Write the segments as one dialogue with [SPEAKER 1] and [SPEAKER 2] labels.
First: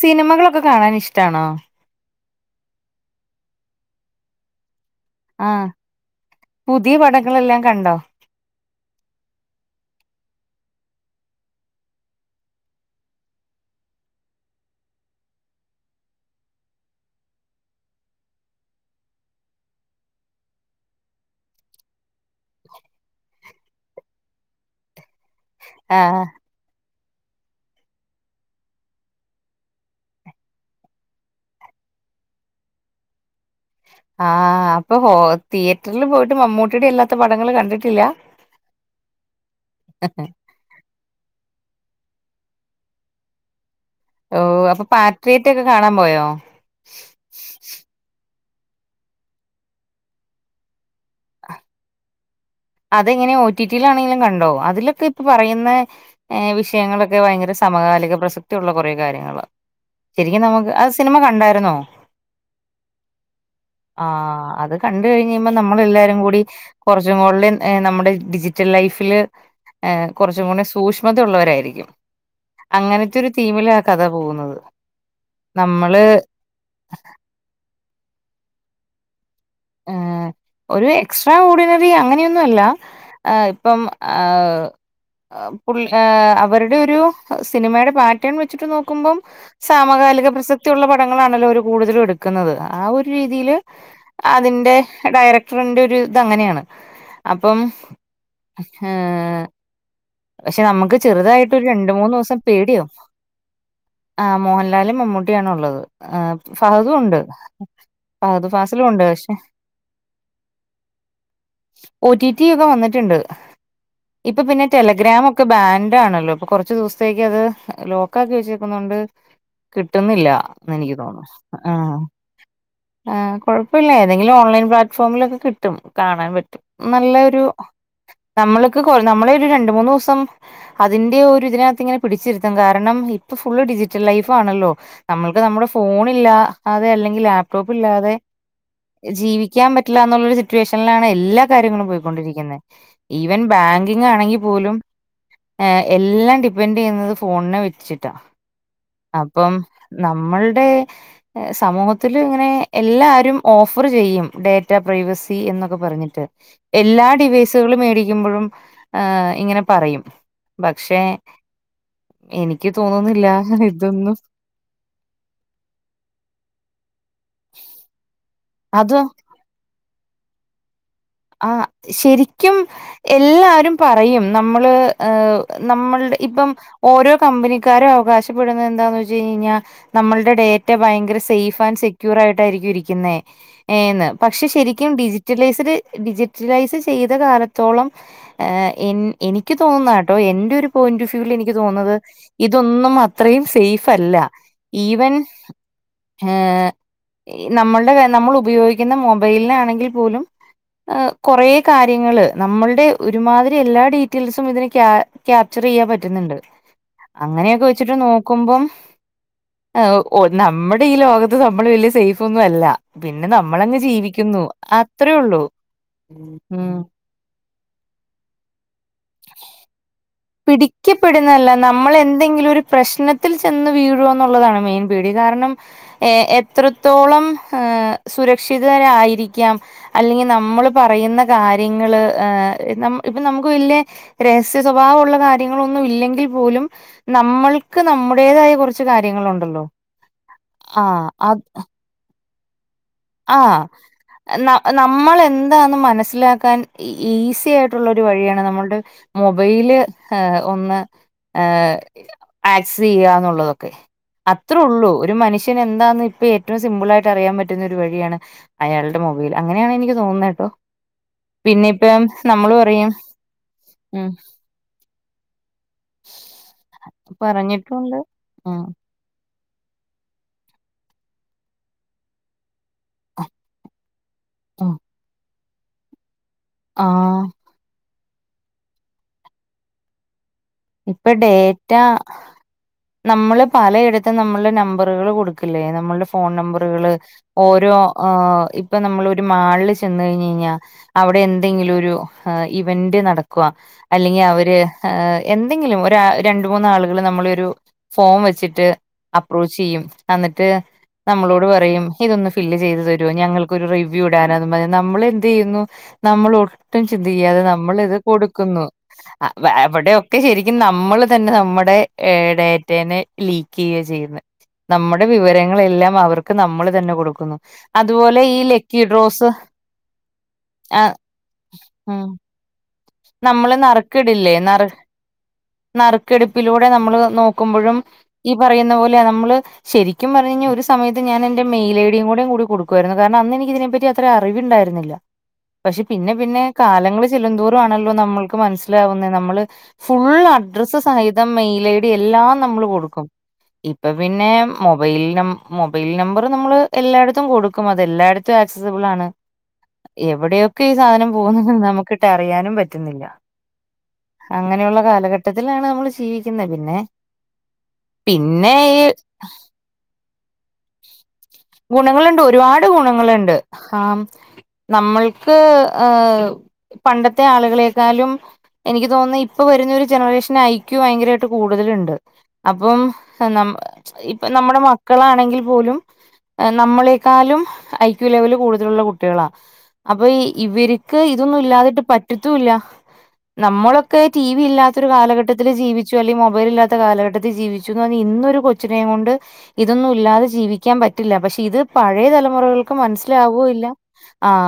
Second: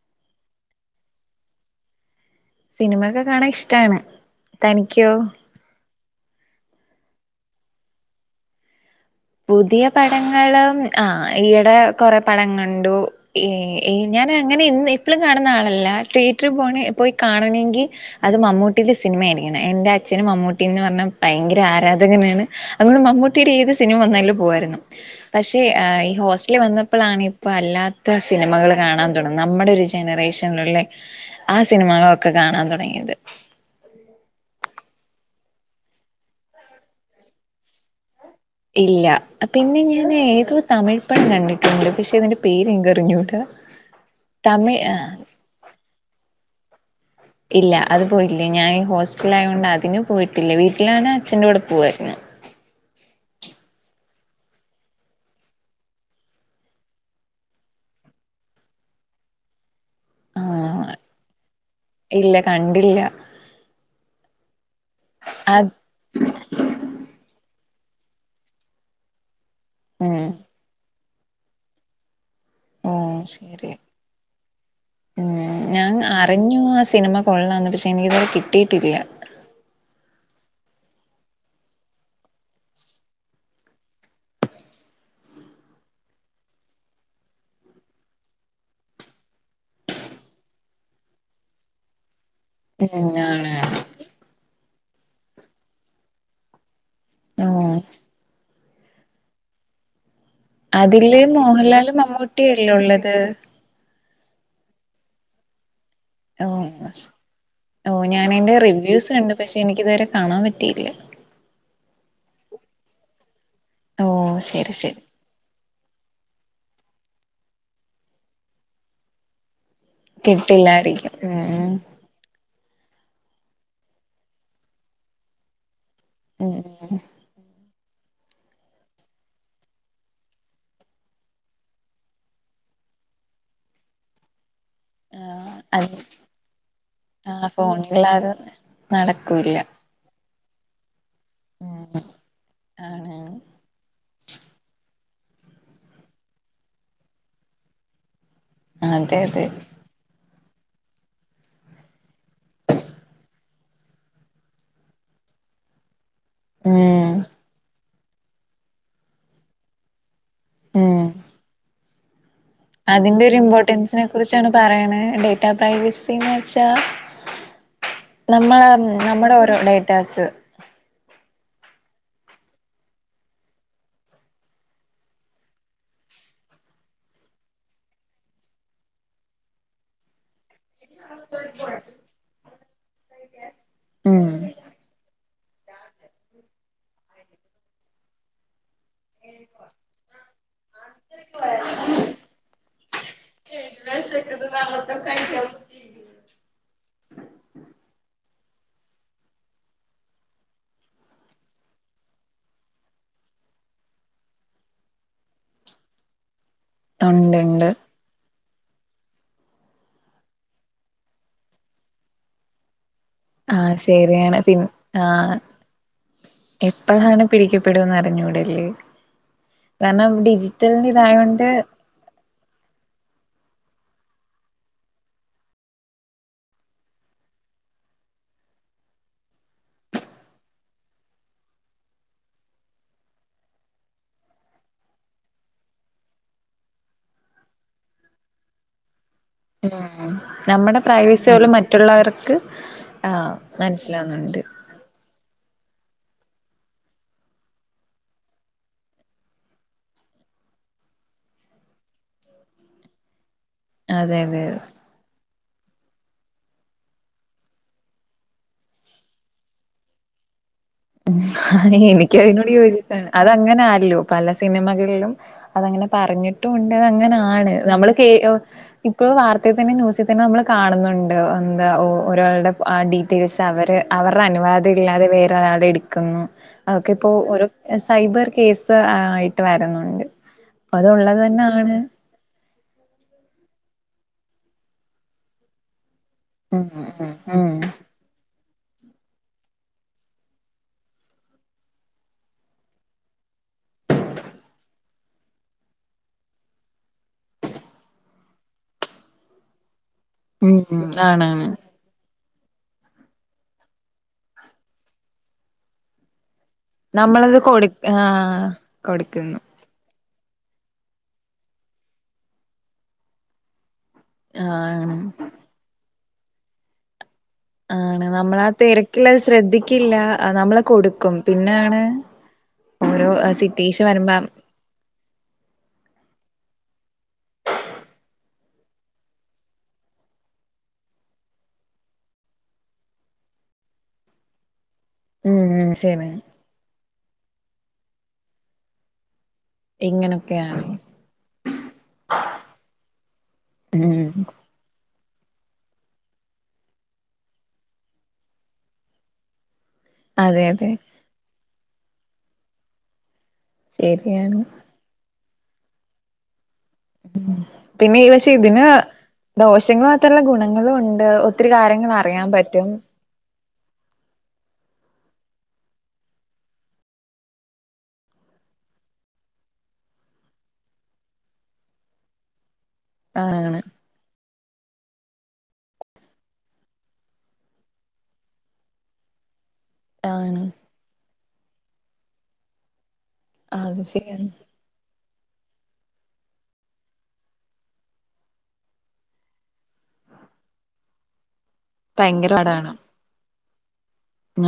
[SPEAKER 1] സിനിമകളൊക്കെ കാണാനിഷ്ടാണോ
[SPEAKER 2] സിനിമൊക്കെ കാണാൻ ഇഷ്ടാണ് തനിക്കോ
[SPEAKER 1] ആഹ് പുതിയ പടങ്ങളല്ലാം കണ്ടോ
[SPEAKER 2] പുതിയ പടങ്ങള് ആ ഈയിടെ കൊ റേ പടം കണ്ടു ഏ ഏ ഞാനങ്ങനെ ഇ എപ്പളും കാണുന്ന ആളല്ല തിയേറ്ററി പോണ പോയി കാണണെങ്കിൽ അത് മമ്മൂട്ടിടെ സിനിമ ആയിരിക്കണം. എന്റച്ഛന് മമ്മൂട്ടിന്ന് പർഞ്ഞ ഭയങ്കര ആരാധകനാണ് അതൊണ്ട് മമ്മൂട്ടിയുടെ ഏത് സിനിമ വന്നാലും പോവായിരുന്നു പക്ഷെഈ
[SPEAKER 1] ആഹ്
[SPEAKER 2] ഹോസ് റ്റലിൽ വന്നപ്പളാണ് ഇപ്പ അല്ലാത്ത സിനിമകള് കാണാൻ തുടങ്ങി നമ്മുടൊരു ജനറേഷനിലുള്ളെ ആ സിനിമകളൊക്കെ കാണാൻ തുടങ്ങിയത്
[SPEAKER 1] ആഹ് അപ്പൊ ഹോ തിയേറ്റർല് പോയിട്ട് മമ്മൂട്ടിയുടെയല്ലാത്ത പടങ്ങള് കണ്ടിട്ടില്ല
[SPEAKER 2] ഇല്ല പിന്നെ ഞാനേതോ തമിഴ്പടം കണ്ടിട്ടുണ്ട്. പക്ഷെ അതിന്റെ പേരെനിക്കറിഞ്ഞൂട
[SPEAKER 1] ഓ അപ്പൊ പാട്രിയേറ്റൊക്കെ കാണാൻ പോയോ
[SPEAKER 2] ഇല്ല അത് പോയില്ല ഞാൻ ഹോസ്റ്റലായൊണ്ട് അതിന് പോയിട്ടില്ല വീട്ടിലാണെ അച്ഛന്റെ കൂടെ പോവായിരുന്ന്
[SPEAKER 1] അതെങ്ങനെ ഒ ടി ടി ലാണെങ്കിലും കണ്ടോ അതിലൊക്കെ ഇപ്പൊ പറയുന്നെ ഏ വിഷയങ്ങളൊക്കെ ഭയങ്കര സമകാലിക പ്രസക്തിയുള്ള കുറേ കാര്യങ്ങള ശരിക്കും നമുക്ക്
[SPEAKER 2] ആഹ്
[SPEAKER 1] അത് സിനിമ കണ്ടായിരുന്നോ
[SPEAKER 2] ഇല്ല കണ്ടില്ല
[SPEAKER 1] ആ അത് കണ്ട് കഴിയുമ്പം
[SPEAKER 2] അത്
[SPEAKER 1] നമ്മളെല്ലാരും കൂടി കൊർച്ചും കൂടി നമ്മുടെ ഡിജിറ്റൽ ലൈഫില്
[SPEAKER 2] ഉം
[SPEAKER 1] കൊർച്ചും കൂടി സൂശ് മത ഉള്ളവരായിരിക്കും അങ്ങനത്തെ
[SPEAKER 2] ഓഹ്
[SPEAKER 1] ഒരു
[SPEAKER 2] ശരി
[SPEAKER 1] തീമിലാ ആ കഥ പോകുന്നത് നമ്മള്
[SPEAKER 2] ഇഞ്ഞു ആ സിനിമ കൊള്ളാംന്ന് പക്ഷെ എനിക്ക് ഇതുവരെ കിട്ടിയിട്ടില്ല
[SPEAKER 1] ഉം ഒരു എക്സ്ട്രാ ഓഡിനറി അങ്ങനെയൊന്നും അല്ല ആഹ് ഇപ്പം ആഹ് പുള്ളി ഏഹ് അവരുടെ ഒരു സിനിമയുടെ പാറ്റേൺ വെച്ചിട്ട് നോക്കുമ്പം സാമകാലിക പ്രസക്തിയുള്ള പടങ്ങളാണല്ലോ അവര് കൂടുതലും എടുക്കുന്നത് ആ ഒരു
[SPEAKER 2] ഉം ആണ്
[SPEAKER 1] രീതിയില് അതിന്റെ ഡയറക്ടറിന്റെ ഒരു തങ്ങനെയാണ് അപ്പം
[SPEAKER 2] ഉം
[SPEAKER 1] ഉം പക്ഷെ നമ്മക്ക്
[SPEAKER 2] അതില്
[SPEAKER 1] ചെറുതായിട്ട് ഒരു രണ്ട്
[SPEAKER 2] മോഹൻലാലും
[SPEAKER 1] മൂന്ന് ദിവസം
[SPEAKER 2] മമ്മൂട്ടിയല്ലേ
[SPEAKER 1] പേടിയാവും
[SPEAKER 2] ഉള്ളത്
[SPEAKER 1] ആഹ് മോഹൻലാലും മമ്മൂട്ടിയാണുള്ളത് ആ ഫഹദും ഉണ്ട്
[SPEAKER 2] ഓ
[SPEAKER 1] ഫഹദ്
[SPEAKER 2] ഞാനയ്ന്റെ
[SPEAKER 1] ഫാസിലും ഉണ്ട്
[SPEAKER 2] റിവ്യൂസ് കണ്ട്. പക്ഷെ എനക്കിതുവരെ കാണാൻ പറ്റിയില്ല
[SPEAKER 1] ഒ ടി ടി ഒക്കെ വന്നിട്ടുണ്ട്
[SPEAKER 2] ഓ
[SPEAKER 1] ഇപ്പ പിന്നെ
[SPEAKER 2] ശരി ശരി
[SPEAKER 1] ഗ്രാമൊക്കെ ബാൻഡാണല്ലോ, അപ്പൊ കൊറച്ചു ദിവസത്തേക്കത് ലോക്കാക്കി വെച്ചേക്കുന്നോണ്ട് കിട്ടുന്നില്ല ന്നെനിക്ക്
[SPEAKER 2] കിട്ടില്ലായിരിക്കും
[SPEAKER 1] തോന്നുന്നു
[SPEAKER 2] ഉം
[SPEAKER 1] ആഹ് ആ കൊഴപ്പവില്ല ഏതെങ്കിലും ഓൺലൈൻ പ്ലാറ്റ്ഫോമിലൊക്കെ കിട്ടും കാണാൻ
[SPEAKER 2] ഉം
[SPEAKER 1] പറ്റും.
[SPEAKER 2] ഉം
[SPEAKER 1] നല്ലൊരു നമ്മൾക്ക് കൊ നമ്മളെ ഒരു രണ്ട് മൂന്ന് ദിവസം അതിന്റെ ഒരു തിനകത്ത് ഇങ്ങനെ പിടിച്ചിരുത്തും കാരണം ഇപ്പൊ ഫുള്ള് ഡിജിറ്റൽ ലൈഫാണല്ലോ നമ്മൾക്ക്
[SPEAKER 2] ആഹ്
[SPEAKER 1] നമ്മുടെ
[SPEAKER 2] അത്
[SPEAKER 1] ഫോണില്ലാതെ അല്ലെങ്കി
[SPEAKER 2] ആഹ്
[SPEAKER 1] ലാപ്ടോപ്പില്ലാതെ
[SPEAKER 2] ഫോണില്ലാതെ നടക്കൂല്ല
[SPEAKER 1] ജീവിക്കാൻ പറ്റ് റ്റില്ല എന്നുള്ളൊരു സിറ്റുവേഷൻലാണ് എല്ലാ കാര്യങ്ങളും
[SPEAKER 2] ഉം
[SPEAKER 1] പോയീക്കൊണ്ടിരിക്കുന്നെ.
[SPEAKER 2] ആണ്
[SPEAKER 1] ഈവൻ ബാങ്കിംഗ് ആണെങ്കി ളും എല്ലാം ഡിപ്പെൻഡ് ചെയ്യുന്നത് ഫോണിനെ വെച്ചിട്ടാ
[SPEAKER 2] അതെ അതെ
[SPEAKER 1] അപ്പം നമ്മൾടെ സമൂഹത്തില്ങ്ങനെ എല്ലാരും ഓഫർ ചെയ്യും ഡേറ്റ പ്രൈവസി എന്നൊക്കെ പറഞ്ഞിട്ട് എല്ലാ
[SPEAKER 2] ഉം
[SPEAKER 1] ഡിവൈസുകള് മേടിക്കുമ്പഴും ഏഹ് ഇങ്ങനെ പറയും പക്ഷെ
[SPEAKER 2] ഉം
[SPEAKER 1] എനിക്ക് തോന്നുന്നില്ല ഇതൊന്നും
[SPEAKER 2] പറയണേ ഡേറ്റാ പ്രൈവസീന്ന് വെച്ചാ നമ്മളെ
[SPEAKER 1] അതും
[SPEAKER 2] നമ്മുടെ ഓരോ ഡേറ്റാസ്
[SPEAKER 1] ആഹ് ശരിക്കും എല്ലാരും പറയും നമ്മള് നമ്മളുടെ ഇപ്പം ഓരോ കമ്പനിക്കാരും അവകാശപ്പെടുന്ന എന്താന്ന് വെച്ച് കഴിയിഞ്ഞെയ്ഞ്ഞാ നമ്മളുടെ ഡേ റ്റ ഭയങ്കര സേഫ് ആൻഡ് സെക്യൂർ ആയിട്ടായിരിക്കും ഇരിക്കുന്നേ ന്ന്
[SPEAKER 2] ഉം
[SPEAKER 1] പക്ഷെ ശരിക്കും ഡിജിറ്റലൈസ്ഡ് ഡിജിറ്റലൈസ് ചെയ്ത കാലത്തോളം ഏ എനിക്ക് തോന്നുന്നാട്ടോ എന്റെ ഒരു പോയിന്റ് ഫ്യൂല് എനിക്ക് തോന്നുന്നത് ഇതൊന്നും അത്രേയും സേഫല്ല ഈവൻ ഏ നമ്മളുടെ നമ്മൾ ഉപയോഗിക്കുന്ന മൊബൈലിനെ ആണെങ്കിൽ പോലും കൊറേ കാര്യങ്ങള് നമ്മളുടെ ഒരുമാതിരി എല്ലാ ഡീറ്റെൽസും ഇതിന് ക്യാ ക്യാപ്ചർ ചെയ്യാൻ പറ്റുന്നുണ്ട്
[SPEAKER 2] ഉണ്ട് ഉണ്ട്
[SPEAKER 1] അങ്ങനെയൊക്കെ വെച്ചിട്ട് നോ ക്കുമ്പം ഏ നമ്മുടെ ഈ ലോകത്ത് നമ്മള് വലിയ സേഫ് ഒന്നും അല്ല പിന്നെ
[SPEAKER 2] ആഹ്
[SPEAKER 1] നമ്മളങ്ങ് ജീവിക്കുന്നു അത്രയേ ഉള്ളൂ ഉം
[SPEAKER 2] എപ്പളാണ് പിടിക്കപ്പെടാന്ന് അറിഞ്ഞൂടല്ലേ കാരണം ഡിജിറ്റലിന്
[SPEAKER 1] പിടിക്കപ്പെടുന്നല്ല
[SPEAKER 2] ഇതായോണ്ട്
[SPEAKER 1] നാം നമ്മൾ എന്തെങ്കിലും ഒരു പ്രശ്നത്തിൽ ചെന്ന് വീഴോ എന്നുള്ളതാണ് മെയിൻ പേടി കാരണം ഏ എത്രത്തോളം ഹ് സുരക്ഷിതരായിരിക്കാം അല്ലെങ്കിൽ നമ്മള് പറയുന്ന കാര്യങ്ങള് ഏ നമ് ഇപ്പൊ നമുക്ക് വലിയ രഹസ്യ സ്വഭാ ഭാവുള്ള കാര്യങ്ങളൊന്നും ഇല്ലെങ്കിൽ പോലും നമ്മൾക്ക് നമ്മുടേതായ കുറച്ച് കാര്യങ്ങളുണ്ട് പ്പൊ
[SPEAKER 2] നമ്മടെ പ്രൈവസി ഓലെ മറ്റുള്ളവർക്ക്
[SPEAKER 1] ആഹ് ന നമ്മളെന്താന്ന് മനസ്സിലാക്കാൻ ഈസി ആയിട്ടുള്ളൊരു വഴിയാണ് നമ്മളുടെ മൊബൈല് ഏ ഒന്ന് ഏ ആക്സ് ചെയ്യാന്നുള്ളത് ക്കെ
[SPEAKER 2] അതെ അതെ
[SPEAKER 1] അത്രേ ഉള്ളൂ ഒരു മനുഷ്യൻ എന്താന്ന് ഇപ്പ ഏറ്റവും സിമ്പിളായിട്ട് അറിയാൻ പറ്റുന്ന ഒര് വഴിയാണ് അയാളുടെ മൊബൈൽ അങ്ങനെയാണ് എനിക്ക് തോന്നുന്നത് ട്ടോ
[SPEAKER 2] എനിക്ക അതിനോട്
[SPEAKER 1] പറയും
[SPEAKER 2] യോജിപ്പാണ് അത അങ്ങനെ ആല്ലോ
[SPEAKER 1] ഉം
[SPEAKER 2] പല സിനിമകളിലും അതങ്ങനെ പറഞ്ഞിട്ടും ഉണ്ട് അങ്ങനാണ് നമ്മള്
[SPEAKER 1] പറഞ്ഞിട്ടുണ്ട്
[SPEAKER 2] കേ
[SPEAKER 1] ഉം
[SPEAKER 2] ഇപ്പോള് വാർത്ത തന്നെ ന്യൂസിൽ തന്നെ നമ്മൾ കാണുന്നുണ്ട് എന്താ ഓ ഒരാളുടെ ആ ഡീറ്റെയിൽസ് അവര് അവരുടെ അനുവാദം
[SPEAKER 1] ഉം
[SPEAKER 2] ഇല്ലാതെ വേറെരാള എടുക്കുന്നു അതൊക്കെ ഇപ്പോ
[SPEAKER 1] ആഹ്
[SPEAKER 2] ഒരു സൈബർ കേസ് ആയിട്ട് വരുന്നുണ്ട്
[SPEAKER 1] ഇപ്പൊ
[SPEAKER 2] അതൊള്ളത്
[SPEAKER 1] ഡേറ്റ
[SPEAKER 2] തന്നാണ്
[SPEAKER 1] നമ്മള് പലയിടത്തും നമ്മുടെ നമ്പറുകൾ കൊടുക്കില്ലേ നമ്മുടെ ഫോൺ
[SPEAKER 2] ഉം
[SPEAKER 1] നമ്പറുകള്
[SPEAKER 2] ഉം
[SPEAKER 1] ഓരോ
[SPEAKER 2] ഉം
[SPEAKER 1] ഹ ഇപ്പൊ നമ്മൾ ഒരു മാളില് ചെന്ന കഴിഞ്ഞ്കഴിഞ്ഞാ അവിടെ എന്തെങ്കിലും ഒരു ഇവന്റ് നടക്കുക അല്ലെങ്കിൽ അവര് എന്തെങ്കിലും ഒര രണ്ട്മൂന്നാളുകൾ നമ്മളോരു ഫോം വെച്ചിട്ട് അപ്രോച്ച് ചെയ്യും ആ ന്നിട്ട്
[SPEAKER 2] ഉം ആണാണ്
[SPEAKER 1] നമ്മളോട് പറയും ഇതൊന്ന് ഫില്ല് ചെയ്തു തരോ ഞങ്ങൾക്കൊരു റിവ്യൂ ഇടാനാന്നും പറഞ്ഞ് നമ്മൾ എന്ത് ചെയ്യുന്നു നമ്മൾ ഒട്ടും
[SPEAKER 2] നമ്മളത്
[SPEAKER 1] ചിന്തിക്കാതെ
[SPEAKER 2] കൊടു
[SPEAKER 1] നമ്മൾ ഇത്
[SPEAKER 2] ആഹ്
[SPEAKER 1] കൊടുക്കുന്നു
[SPEAKER 2] കൊടുക്കുന്നു
[SPEAKER 1] അവിടെ ഒക്കെ ശരിക്കും നമ്മൾ തന്നെ നമ്മുടെ ഡാറ്റേനെ ലീക്ക് ചെയ്യ ചെയ്യുന്നെ
[SPEAKER 2] ആണ്
[SPEAKER 1] നമ്മുടെ വിവരങ്ങളെല്ലാം അവർക്ക് നമ്മൾ തന്നെ കൊടുക്കുന്നു
[SPEAKER 2] ആണ്
[SPEAKER 1] അതുപോലെ ഈ
[SPEAKER 2] നമ്മളാ
[SPEAKER 1] ലക്കി
[SPEAKER 2] തിരക്കിൽ അത്
[SPEAKER 1] ഡ്രോസ്
[SPEAKER 2] ശ്രദ്ധിക്കില്ല നമ്മള്
[SPEAKER 1] ആ
[SPEAKER 2] കൊടുക്കും പിന്നാണ്
[SPEAKER 1] ഉം
[SPEAKER 2] ഓരോ
[SPEAKER 1] നമ്മള്
[SPEAKER 2] സിറ്റുവേഷൻ വരുമ്പം
[SPEAKER 1] നറക്ക്ടില്ലേ നറ് നറുക്കെടുപ്പിലൂടെ നമ്മള് നോക്കുമ്പോഴും ഈ പറയുന്ന പോലെയ നമ്മള് ശരിക്കും പറഞ്ഞു കഴിഞ്ഞൽ ഒരു സമയത്ത് ഞാൻ എന്റെ മെയിൽ ഐഡിയ കൂടെ കൊടുക്കുയിരുന്നു കാരണം അന്ന് എനിക്ക് ഇതിനെ പറ്റി അതി അത്ര അറിവുണ്ടായിരുന്നില്ല
[SPEAKER 2] ഉം
[SPEAKER 1] പക്ഷേ
[SPEAKER 2] ശരി
[SPEAKER 1] പിന്നെ പിന്നെ കാലങ്ങള് ചെല്ലുന്തോറും ആണല്ലോ നമ്മൾക്ക് മനസ്സിലാവുന്ന നമ്മള് ഫുള്ള്
[SPEAKER 2] ഇങ്ങനൊക്കെയാണ്
[SPEAKER 1] അഡ്രസ്സ് സഹിതം മെയിൽ ഐ ഡി എല്ലാം നമ്മള് കൊടുക്കും ഇപ്പൊ
[SPEAKER 2] ഉം
[SPEAKER 1] പിന്നെ മൊബൈൽ ന മൊബൈൽ നമ്പർ നമ്മള് എല്ലായിടത്തും കൊടുക്കും അത എല്ലായിടത്തും ത്ത് ആക്സസിബിൾ ആണ്
[SPEAKER 2] അതെ
[SPEAKER 1] എവിടെയൊക്കെ
[SPEAKER 2] അതെ
[SPEAKER 1] ഈ സാധനം പോകുന്നുന്ന് നമുക്കിട്ട് അറിയാനും പറ്റുന്നില്ല
[SPEAKER 2] ശരിയാണ്
[SPEAKER 1] അങ്ങനെയുള്ള കാലഘട്ടത്തിലാണ് നമ്മള് ജീവിക്കുന്നത് പിന്നെ
[SPEAKER 2] പിന്നെ ഈ പക്ഷേ ഇതിന് ദോഷങ്ങ ത്തുള്ള ഗുണങ്ങളും ഉണ്ട് ഒത്തിരി കാര്യങ്ങൾ അറിയാൻ പറ്റും
[SPEAKER 1] ങ്ങളുണ്ട് ആഹ് നമ്മൾക്ക് ഏഹ് പണ്ടത്തെ ആളുകളെക്കാളും എനിക്ക് തോന്നുന്നു ഇപ്പൊ വരുന്ന ഒരു ജനറേഷന് ഐക്യു ഭയങ്കരമായിട്ട് കൂടുതലുണ്ട് അപ്പം ആഹ് നമ്മെ
[SPEAKER 2] ആണ്
[SPEAKER 1] ഇപ്പം നമ്മുടെ മക്കളാണെങ്കിൽ പോലും നമ്മളെക്കാളും ഐക്യു ലെവൽ കൂടുതലുള്ള കുട്ടികളാ അപ്പൊ
[SPEAKER 2] ആണ്
[SPEAKER 1] ഇവർക്ക് ഇതൊന്നും ഇല്ലാതിട്ട് പറ്റത്തൂല്ല
[SPEAKER 2] അത്
[SPEAKER 1] നമ്മളൊക്കെ ടി
[SPEAKER 2] ശരിയാണ്
[SPEAKER 1] വി ഇല്ലാ ത്തൊരു കാലഘട്ടത്തിൽ ജീവിച്ചു അല്ലെങ്കിൽ മൊബൈൽ ഇല്ലാത്ത കാലഘട്ടത്തിൽ ജീവിച്ചു എന്ന് പറഞ് ഇന്നൊരു കൊച്ചിനെയും കൊണ്ട് ഇതൊന്നും ഇല്ലാതെ ജീവിക്കാൻ പറ്റില്ല പക്ഷേ ഇത് പഴയ
[SPEAKER 2] ഭയങ്കര പാടാണ്
[SPEAKER 1] തലമുറകൾക്ക് മനസ്സിലാവുക ഇല്ല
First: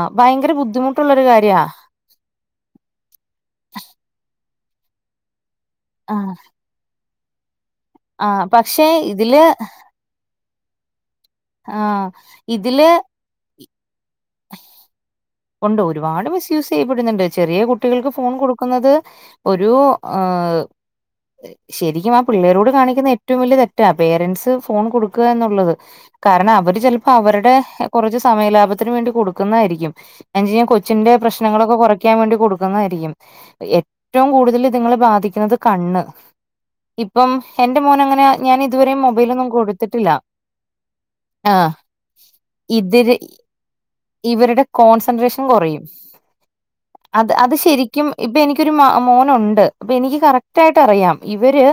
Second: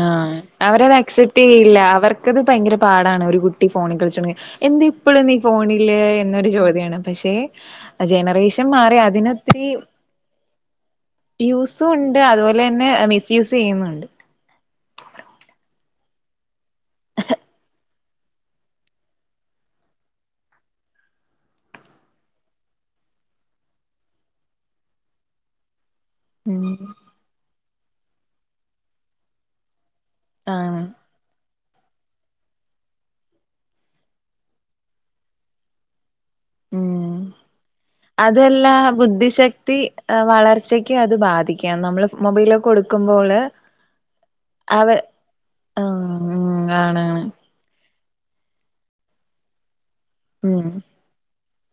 [SPEAKER 2] ആഹ്
[SPEAKER 1] ഭയങ്കര
[SPEAKER 2] അവരത്
[SPEAKER 1] ബുദ്ധിമുട്ടുള്ളൊരു
[SPEAKER 2] അക്സെപ്റ്റ്
[SPEAKER 1] കാര്യാ
[SPEAKER 2] ചെയ്യില്ല അവർക്ക് ക്കത് ഭയങ്കര പാടാണ് ഒരു കുട്ടി ഫോണിൽ കളിച്ചു തുടങ്ങി എന്ത് ഇപ്പോഴും നീ ഫോണില്
[SPEAKER 1] ആഹ്
[SPEAKER 2] എന്നൊരു ചോ ദ്യാണ് പക്ഷെ
[SPEAKER 1] ആഹ്
[SPEAKER 2] ജനറേഷൻ
[SPEAKER 1] പക്ഷെ
[SPEAKER 2] മാറി
[SPEAKER 1] ഇതില്
[SPEAKER 2] അതിനൊത്തിരി യൂസും
[SPEAKER 1] ആഹ്
[SPEAKER 2] ഉണ്ട് അതുപോലെ തന്നെ
[SPEAKER 1] ഇതില്
[SPEAKER 2] മിസ്യൂസ് ചെയ്യുന്നുണ്ട്
[SPEAKER 1] ഉണ്ട് ഒരുപാട് മിസ്യൂസ് ചെയ്യപ്പെടുന്നുണ്ട് ചെറിയ കുട്ടികൾക്ക് ഫോൺ കൊടുക്കുന്നത് ഒരു ആഹ് ശരിക്കും ആ പിള്ളേരോട് കാണിക്കുന്ന ഏറ്റവും വലിയ തെറ്റാ പേരന്റ്സ് ഫോൺ കൊടുക്കുക എന്നുള്ളത് കാരണം
[SPEAKER 2] ഉം
[SPEAKER 1] അവര് ചിലപ്പോ അവരുടെ കുറച്ച് സമയ ലാഭത്തിന് വേണ്ടി കൊടുക്കുന്നതായിരിക്കും [unintelligible]
[SPEAKER 2] ആണ്
[SPEAKER 1] കൊച്ചിന്റെ പ്രശ്നങ്ങളൊക്കെ കുറയ്ക്കാൻ വേണ്ടി കൊടുക്കതായിരിക്കും ഏറ്റവും കൂടുതൽ ഇതുങ്ങള് ബാധിക്കുന്നത് കണ്ണ്
[SPEAKER 2] ഉം
[SPEAKER 1] ഇപ്പം എന്റെ മോൻ അങ്ങനെ ഞാൻ
[SPEAKER 2] അതല്ല
[SPEAKER 1] ഇതുവരെയും മൊബൈലൊന്നും
[SPEAKER 2] ബുദ്ധിശക്തി
[SPEAKER 1] കൊടുത്തിട്ടില്ല
[SPEAKER 2] വളർച്ചക്ക് അത്
[SPEAKER 1] ആ
[SPEAKER 2] ബാധിക്കാം നമ്മള് മൊബൈലൊക്കെ
[SPEAKER 1] ഇതിര്
[SPEAKER 2] കൊടുക്കുമ്പോള്
[SPEAKER 1] ഇവരുടെ
[SPEAKER 2] അവ
[SPEAKER 1] കോൺസെൻട്രേഷൻ കുറയും
[SPEAKER 2] ആഹ് ആണ്
[SPEAKER 1] അത്
[SPEAKER 2] ആണ്
[SPEAKER 1] അത് ശരി ക്കും. ഇപ്പൊ എനിക്കൊരു മ മോനുണ്ട് അപ്പൊ എനിക്ക്
[SPEAKER 2] ഉം
[SPEAKER 1] കറക്റ്റായിട്ട് അറിയാം. ഇവര്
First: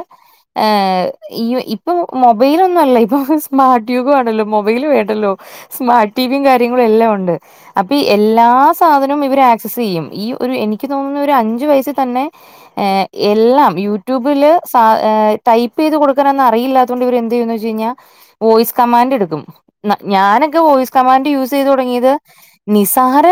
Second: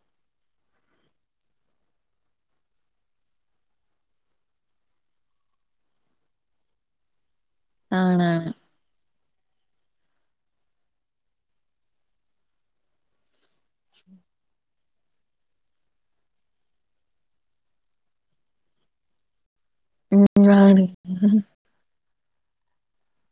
[SPEAKER 1] ആഹ്. ഇപ്പൊ മൊബൈലൊന്നും അല്ല ഇപ്പൊ ഫുൾ സ്മാർട്ട് യുഗം ആണല്ലോ മൊബൈൽ വേണ്ടല്ലോ സ്മാർട്ട് ടിവിയും കാര്യങ്ങളും എല്ലാം ഉണ്ട്. അപ്പൊ ഈ എല്ലാ
[SPEAKER 2] ആണാണ്
[SPEAKER 1] സാധനങ്ങ ളും ഇവര് ആക്സസ് ചെയ്യും ഈ ഒരു എനിക്ക് തോന്നുന്നു ഒരു അഞ്ചു വയസ്സ് തന്നെ ഏഹ് എല്ലാം യൂട്യൂബില് സാ ടൈപ്പ് ചെയ്ത് കൊടുക്കണംന്ന് അറിയില്ലാത്ത ത് കൊണ്ട് ഇവരെന്തെയ്യും ചോദിച്ച് കഴിഞ്ഞാ വോയിസ് കമാൻഡ് എടുക്കും ഞാനൊക്കെ
[SPEAKER 2] ആണ്
[SPEAKER 1] വോയിസ് കമാൻഡ് യൂസ് യൂസ് ചെയ്ത് തുടങ്ങിയത് നിസ്സാര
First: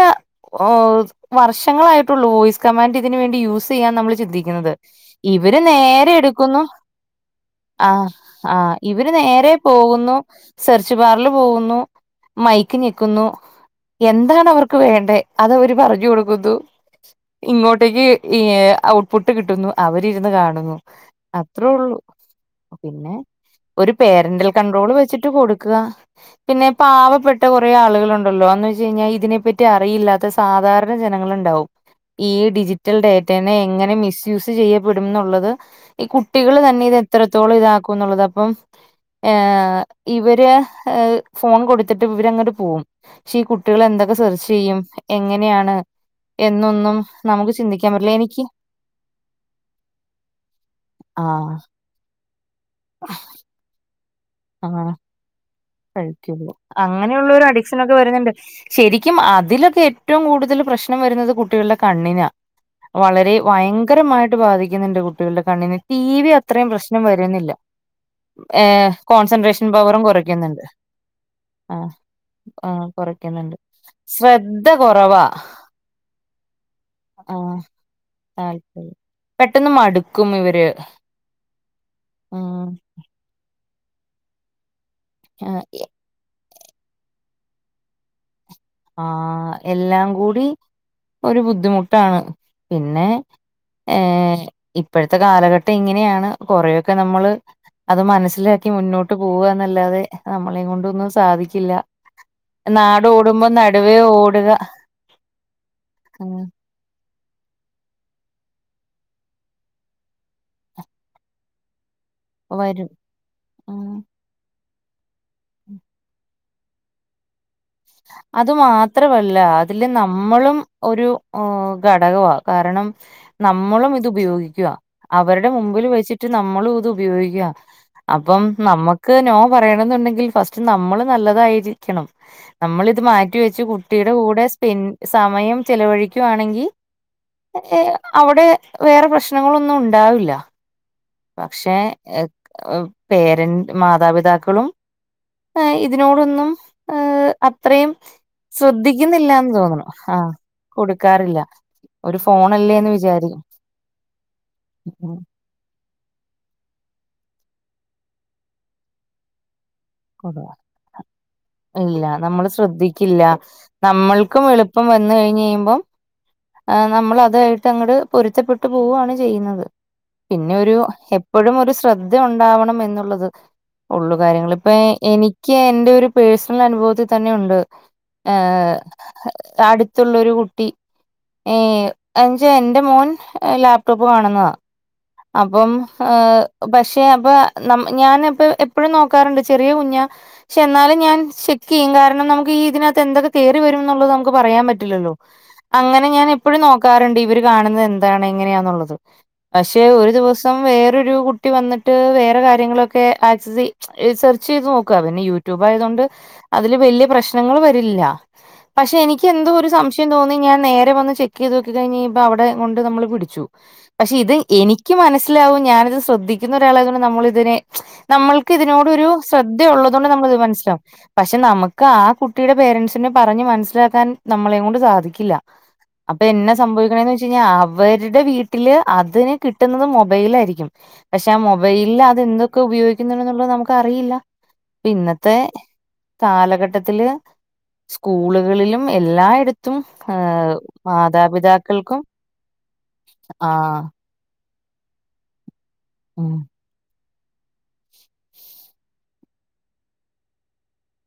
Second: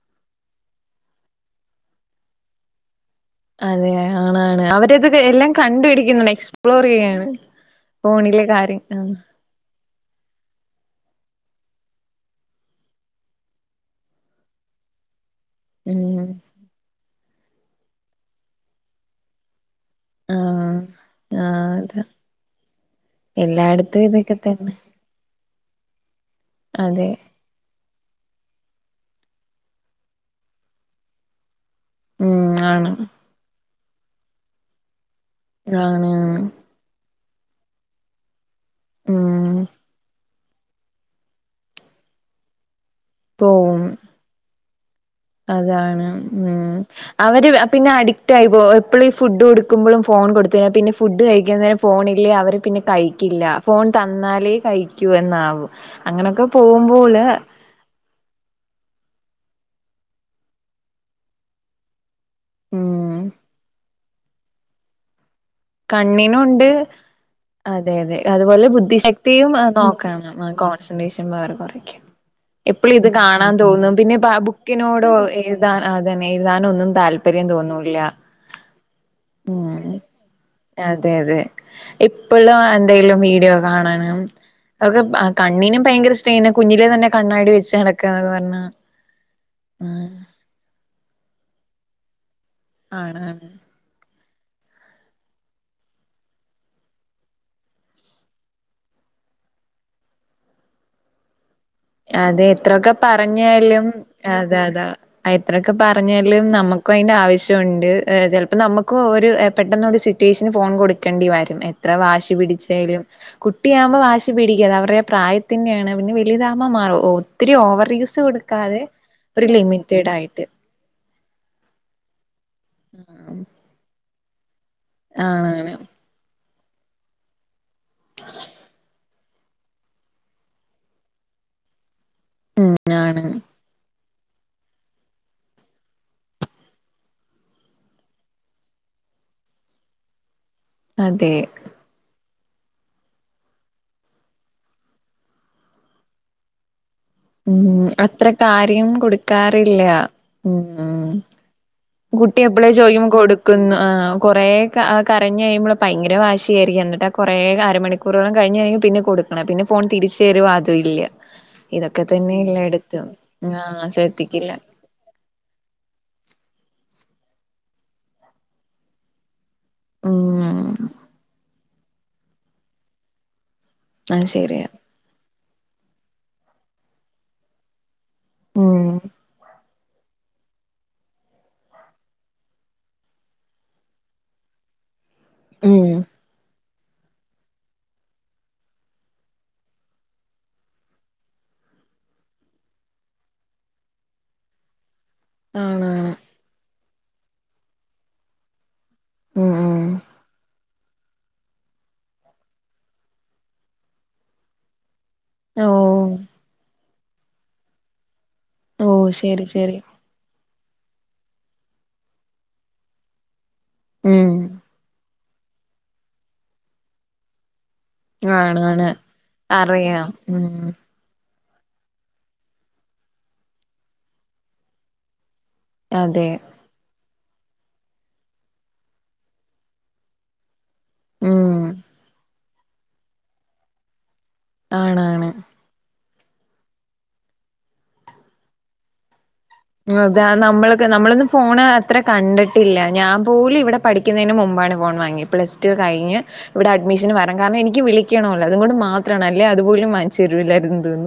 [SPEAKER 1] വർഷങ്ങളായിട്ടുള്ളൂ വോയ്സ് കമാൻഡ് ഇതിനു വേണ്ടി യൂസ്
[SPEAKER 2] അതെ
[SPEAKER 1] ചെയ്യാൻ നമ്മൾ
[SPEAKER 2] ആണാണ്
[SPEAKER 1] ചിന്തിക്കുന്നത്.
[SPEAKER 2] അവരത് എല്ലാം
[SPEAKER 1] ഇവര് നേരെ
[SPEAKER 2] കണ്ടുപിടിക്കുന്നുണ്ട്
[SPEAKER 1] എടുക്കുന്നു
[SPEAKER 2] എക്സ്പ്ലോർ ചെയ്യാണ്
[SPEAKER 1] ആഹ്
[SPEAKER 2] ഫോണിലെ
[SPEAKER 1] ആഹ്
[SPEAKER 2] കാര്യം ആ
[SPEAKER 1] ഇവര് നേരെ പോകുന്നു സെർച്ച് ബാറിൽ പോകുന്നു മൈക്ക് ഞെക്കു ക്കുന്നു എന്താണ് അവർക്ക് വേണ്ടത് അത് അവര്
[SPEAKER 2] ഉം
[SPEAKER 1] പറഞ്ഞു കൊടുക്കുന്നു ഇങ്ങോട്ടേക്ക് ഏഹ് ഔട്ട്പുട്ട് കിട്ടുന്നു അവര് ഇരുന്ന് കാണുന്നു
[SPEAKER 2] ആഹ്
[SPEAKER 1] അത്രേ
[SPEAKER 2] ആഹ് അത
[SPEAKER 1] ഒള്ളൂ പിന്നെ ഒരു
[SPEAKER 2] എല്ലായിടത്തും ഇതൊക്കെ
[SPEAKER 1] പേരൻ്റൽ
[SPEAKER 2] തന്നെ
[SPEAKER 1] കണ്ട്രോള് വെച്ചിട്ട് കൊടുക്കുക പിന്നെ
[SPEAKER 2] അതെ
[SPEAKER 1] പാവപ്പെ റേ ആളുകളുണ്ടല്ലോ എന്ന് വെച്ച് കഴിഞ്ഞാ ഇതിനെപ്പറ്റി അറിയില്ലാത്ത സാധാരണ ജനങ്ങള്ണ്ടാവും. ഈ
[SPEAKER 2] ഉം ആണ്
[SPEAKER 1] ഡിജിറ്റൽ ഡേറ്റനെ എങ്ങനെ മിസ് യൂസ് ചെയ്യപ്പെടുംന്നുള്ളത്. ഈ
[SPEAKER 2] ആണ് ആണ്
[SPEAKER 1] കുട്ടികള് തന്നെ ഇത് എത്രത്തോളം ഇതാക്കും എന്നുള്ളത് അപ്പം.
[SPEAKER 2] ഉം
[SPEAKER 1] ഏഹ് ഇവര് ഫോൺ കൊടുത്തിട്ട് ഇവരങ്ങട്ട് പോവും. പക്ഷെ ഈ
[SPEAKER 2] പോവും
[SPEAKER 1] കുട്ടികള് എന്തൊക്കെ സെർച്ച് ചെയ്യും. എങ്ങനെയാണ്
[SPEAKER 2] അതാണ് ഉം.
[SPEAKER 1] എന്നൊന്നും
[SPEAKER 2] അവര്
[SPEAKER 1] നമുക്ക്
[SPEAKER 2] അ
[SPEAKER 1] ചിന്തിക്കാൻ
[SPEAKER 2] പിന്നെ
[SPEAKER 1] പറ്റില്ല
[SPEAKER 2] അഡിക്റ്റ്
[SPEAKER 1] എനിക്ക്
[SPEAKER 2] ആയി പോകും എപ്പളും ഈ ഫുഡ് കൊടുക്കുമ്പളും ഫോൺ കൊടുത്തു കഴിഞ്ഞ പിന്നെ ഫുഡ്
[SPEAKER 1] ആഹ്
[SPEAKER 2] കഴിക്കുന്നേരം. ഫോണില്ലേ അവര് പിന്നെ കഴിക്കില്ല ഫോൺ തന്നാലേ
[SPEAKER 1] ആഹ്
[SPEAKER 2] കഴിക്കൂ എന്നാവും. അങ്ങനൊക്കെ
[SPEAKER 1] കഴിക്കുള്ളൂ
[SPEAKER 2] പോകുമ്പോള്
[SPEAKER 1] അങ്ങനെയുള്ളൊരു അടി ക്ഷനൊക്കെ വരുന്നുണ്ട് ശരിക്കും അതിലൊക്കെ ഏറ്റവും കൂടുതൽ പ്രശ്നം വരുന്നത് കുട്ടികളുടെ കണ്ണിനാ.
[SPEAKER 2] ഉം
[SPEAKER 1] വളരെ വയങ്കരമായിട്ട് ബാധിക്കുന്നുണ്ട് കു ട്ടികളുടെ കണ്ണിന് ടി വി അത്രേം
[SPEAKER 2] കണ്ണിനുണ്ട്
[SPEAKER 1] പ്രശ്നം വരുന്നില്ല
[SPEAKER 2] അതെ അതെ
[SPEAKER 1] ഏഹ് കോൺസെൻട്രേഷൻ പവറും കുറ
[SPEAKER 2] ആ കോൺസെൻട്രേഷൻ പവറ് കുറയ്ക്കും.
[SPEAKER 1] ആ
[SPEAKER 2] എപ്പളും ഇത് കാണാൻ
[SPEAKER 1] കുറയ്ക്കുന്നുണ്ട്
[SPEAKER 2] തോന്നും പിന്നെ ബ
[SPEAKER 1] ശ്രദ്ധ
[SPEAKER 2] ബുക്കിനോടോ
[SPEAKER 1] കുറവാ
[SPEAKER 2] എഴുതാൻ അതന്നെ എഴുതാനൊന്നും താൽ പര്യം തോന്നൂല്ല.
[SPEAKER 1] താല്പര്യല്ല പെട്ടെന്ന്
[SPEAKER 2] ഉം
[SPEAKER 1] മടുക്കും ഇവര്.
[SPEAKER 2] അതെ അതെ എപ്പളും
[SPEAKER 1] ഉം
[SPEAKER 2] എന്തെലും വീഡിയോ കാണാനും. അതക്കെ ഭ കണ്ണിനും ഭയങ്കര സ്ട്രെയിന് കുഞ്ഞിലെ തന്നെ കണ്ണാടി വെച്ച് നടക്കന്ന് പർഞ്ഞ.
[SPEAKER 1] ആഹ് എല്ലാം കൂടി ഒരു ബുദ്ധിമുട്ടാണ് പിന്നെ.
[SPEAKER 2] ആണ് ആണ്
[SPEAKER 1] ഏഹ് ഇപ്പഴത്തെ കാലഘട്ടം ഇങ്ങനെയാണ് കുറെയൊക്കെ നമ്മള്. അത് മനസ്സിലാക്കി മുന്നോട്ട് പോവുക എന്നല്ലാതെ നമ്മളെ കൊണ്ടൊന്നും സാധിക്കില്ല.
[SPEAKER 2] അതെ എത്രയൊക്കെ
[SPEAKER 1] നാട് ഓടുമ്പോ
[SPEAKER 2] പറഞ്ഞാലും
[SPEAKER 1] നടുവേ ഓടുക
[SPEAKER 2] അതെ അതെ ആ എത്രയൊക്കെ
[SPEAKER 1] ഉം
[SPEAKER 2] പറഞ്ഞാലും. നമ്മക്കും അതിന്റെ ആവശ്യമുണ്ട് ഏ ചെൽപ്പൊ നമുക്കും ഒരു എ പെട്ടെന്നൊരു സിറ്റുവേഷന് ഫോൺ കൊടുക്കണ്ടി വരില്ലേ. ത്ര വാശി
[SPEAKER 1] വരും
[SPEAKER 2] പിടിച്ചായാലും
[SPEAKER 1] ഉം
[SPEAKER 2] കുട്ടിയാവുമ്പൊ വാശി പിടിക്കും അതവരുടെ പ്രായത്തിന്റെയാണ് പിന്നെ വലുതാ മമാ ഒ ഒത്തിരി ഓവർ യൂസ്
[SPEAKER 1] അത്
[SPEAKER 2] കൊടുക്കാതെ
[SPEAKER 1] മാത്രമല്ല
[SPEAKER 2] ഒരു
[SPEAKER 1] അതില്
[SPEAKER 2] ലിമിറ്റഡ് ആയിട്ട്.
[SPEAKER 1] നമ്മളും ഒരു ഘടകവാ കാരണം നമ്മളും ഇത് ഉപയോഗിക്കുവാ. അവരുടെ
[SPEAKER 2] ആണ്
[SPEAKER 1] മുമ്പില് വെച്ചിട്ട് നമ്മളും ഇത് ഉപയോഗിക്കുവാ അപ്പം നമ്മക് ക്ക് നോ പറയണെന്നുണ്ടെങ്കിൽ ഫസ്റ്റ് നമ്മള് നല്ലതായിരിക്കണം.
[SPEAKER 2] ഉം
[SPEAKER 1] നമ്മളിത്
[SPEAKER 2] ആണ്
[SPEAKER 1] മാറ്റിവെച്ച് കുട്ടിയുടെ കൂടെ സ്പെൻ സമയം ചെലവഴിക്കുവാണെങ്കി. ഏ അവ്ടെ വേറെ പ്രശ്നങ്ങളൊന്നും ഉണ്ടാവില്ല.
[SPEAKER 2] അതെ
[SPEAKER 1] പക്ഷേ എ പേരന്റ് മാതാപിതാക്കളും. ആ ഇതിനോടൊന്നും ഏഹ്.
[SPEAKER 2] ഉം
[SPEAKER 1] അത്രയും
[SPEAKER 2] അത്ര കാര്യം
[SPEAKER 1] സ്രദ്ധിക്കുന്നില്ലാന്ന്
[SPEAKER 2] കൊടുക്കാറില്ല
[SPEAKER 1] തോന്നുന്നു ആ
[SPEAKER 2] ഉം
[SPEAKER 1] കൊടുക്കാറില്ല. ഒരു
[SPEAKER 2] കുട്ടി എപ്പളേ
[SPEAKER 1] ഫോണല്ലേന്ന്
[SPEAKER 2] ചോയിക്കുമ്പ
[SPEAKER 1] വിചാരിക്കും
[SPEAKER 2] കൊടുക്കുന്നു ആഹ് കൊറെ ക കരഞ്ഞ് കഴിയുമ്പള്. ഭയങ്കര വാശിയായിരിക്കും എന്നിട്ട് കുറെ അരമണിക്കൂറോളം കഴിഞ്ഞു കഴിഞ്ഞാൽ പിന്നെ കൊടുക് കണം പിന്നെ ഫോൺ തിരിച്ച് തരു അതു ഇല്ല.
[SPEAKER 1] ഇല്ല
[SPEAKER 2] ഇതൊക്കെ
[SPEAKER 1] നമ്മള്
[SPEAKER 2] തന്നെയല്ലേ എടുത്തും
[SPEAKER 1] ശ്രദ്ധിക്കില്ല
[SPEAKER 2] ആഹ്
[SPEAKER 1] നമ്മൾക്കും
[SPEAKER 2] ശ്രദ്ധിക്കില്ല
[SPEAKER 1] എളുപ്പം വന്ന് കഴിഞ്ഞ് കഴിയുമ്പം. ആ നമ്മള് അതായിട്ട് അങ്ങട് പൊരുത്തപ്പെട്ടു പോവണ് ചെയ്യുന്നത്. പിന്നെ ഒരു
[SPEAKER 2] ഉം
[SPEAKER 1] എപ്പഴും ഒരു ശ്രദ്ധ ഉണ്ടാവണം എന്നുള്ളത്. ഉള്ളു
[SPEAKER 2] അത്
[SPEAKER 1] കാര്യങ്ങള്
[SPEAKER 2] ശരിയാ
[SPEAKER 1] ഇപ്പൊ എനിക്ക് എന്റെ ഒരു പേഴ്സണൽ അനുഭവത്തിൽ തന്നെ ഉണ്ട്. ഏഹ്
[SPEAKER 2] ഉം
[SPEAKER 1] അടുത്തുള്ളൊരു കുട്ടി. ഏഹ് അഞ്ച എന്റെ മോൻ എ ലാപ്ടോപ്പ് കാണുന്നതാ. അപ്പം
[SPEAKER 2] ഉം
[SPEAKER 1] ഹേ. പക്ഷെ അപ്പൊ നം ഞാനപ്പ എപ്പഴും നോക്കാറുണ്ട് ചെറിയ കുഞ്ഞ. പക്ഷെ എന്നാലും ഞാൻ ചെക്ക് ചെയ്യും കാരണം നമുക്ക് ഈ ഇതിനകത്ത് എന്തൊക്കെ കേറി വരുംന്നുള്ളത് നമുക്ക് പറയാൻ പറ്റില്ലല്ലോ. അങ്ങനെ
[SPEAKER 2] ആണാണ്
[SPEAKER 1] ഞാന് എപ്പഴും നോ ക്കാറുണ്ട്. ഇവര് കാണുന്നത് എന്താണ് എങ്ങനെയാന്നുള്ളത്.
[SPEAKER 2] ഉം
[SPEAKER 1] പക്ഷെ
[SPEAKER 2] ഉം
[SPEAKER 1] ഒരു ദിവസം വേറൊരു കു ട്ടി വന്നിട്ട് വേറെ കാര്യങ്ങളൊക്കെ ആക് സേ സെർച്ച് ചെയ്ത് നോക്ക. പിന്നെ യൂ ട്യൂബായതോണ്ട്
[SPEAKER 2] ഓഹ്
[SPEAKER 1] അതില് വലിയ പ്രശ്നങ്ങൾ വരില്ല. പക്ഷെ
[SPEAKER 2] ഓഹ്
[SPEAKER 1] എനിക്ക്
[SPEAKER 2] ശരി
[SPEAKER 1] എന്തോ ഒരു
[SPEAKER 2] ശരി
[SPEAKER 1] സംശ യം തോന്നി ഞാൻ നേരെ വന്ന് ചെക്ക് ചെയ്ത് നോക്കിഴിഞ്ഞപ്പം അവിടെ കൊണ്ട് നമ്മള് പിടിച്ചു. പക്ഷെ
[SPEAKER 2] ഉം
[SPEAKER 1] ഇത് എനിക്ക് മനസ്സിലാവും. ഞാനിത് ശ്രദ്ധിക്കുന്ന ഒരാളയത് നമ്മളിതിനെ നമ്മൾക്ക് ഇതിനോട്
[SPEAKER 2] ആണാണ്
[SPEAKER 1] ഒരു ശ്രദ്ധ
[SPEAKER 2] അറിയാം
[SPEAKER 1] ഉള്ളതുകൊണ്ട് നമ്മളത്
[SPEAKER 2] ഉം
[SPEAKER 1] മനസ്സിലാവും. പക്ഷെ നമുക്ക് ആ കുട്ടിയുടെ പേരൻറ്സിനെ പറഞ്ഞ് മനസ്സിലാക്കാൻ നമ്മളെ കൊണ്ട് സാധിക്കില്ല. അപ്പൊ
[SPEAKER 2] അതെ
[SPEAKER 1] എന്ന സംഭവിക്കണന്ന്ച്ച കഴിഞ്ഞാൽ അവരുടെ വീട്ടില് അതിന് കിട്ടുന്നത് മൊബൈലയിരിക്കും. പക്ഷെ ആ
[SPEAKER 2] ഉം
[SPEAKER 1] മൊബൈലില് അതെന്തോക്കെ ഉപയോഗിക്കുന്നു എന്നുള്ളത് നമുക്ക് അറിയില്ല. ഇന്ന
[SPEAKER 2] ആണാണ്
[SPEAKER 1] ത്തെ കാലഘട്ടത്തില് സ്കൂളുകളിലും എല്ലായിട ത്തും
[SPEAKER 2] അതാ
[SPEAKER 1] ഏഹ്
[SPEAKER 2] നമ്മളൊക്കെ നമ്മളൊന്നും ഫോൺ അത്ര
[SPEAKER 1] മാതാപിതാക്കൾക്കും
[SPEAKER 2] കണ്ടിട്ടില്ല. ഞാൻ പോലും ഇവിടെ
[SPEAKER 1] ആഹ്
[SPEAKER 2] പഠിക്കുന്നതിന് മുമ്പാണ് ഫോൺ വാങ്ങിയെ. പ്ലസ് ടു കഴിഞ്ഞ്
[SPEAKER 1] ഉം
[SPEAKER 2] ഇവിടെ അഡ്മിഷൻ വരാ. കാരണം എനിക്ക് വിളിക്കണമല്ലോ അതുകൊണ്ട് മാത്രണല്ലേ. അല്ലേൽ അതുപോലും വാങ്ങിച്ചു തരൂല്ലായിരുന്നു.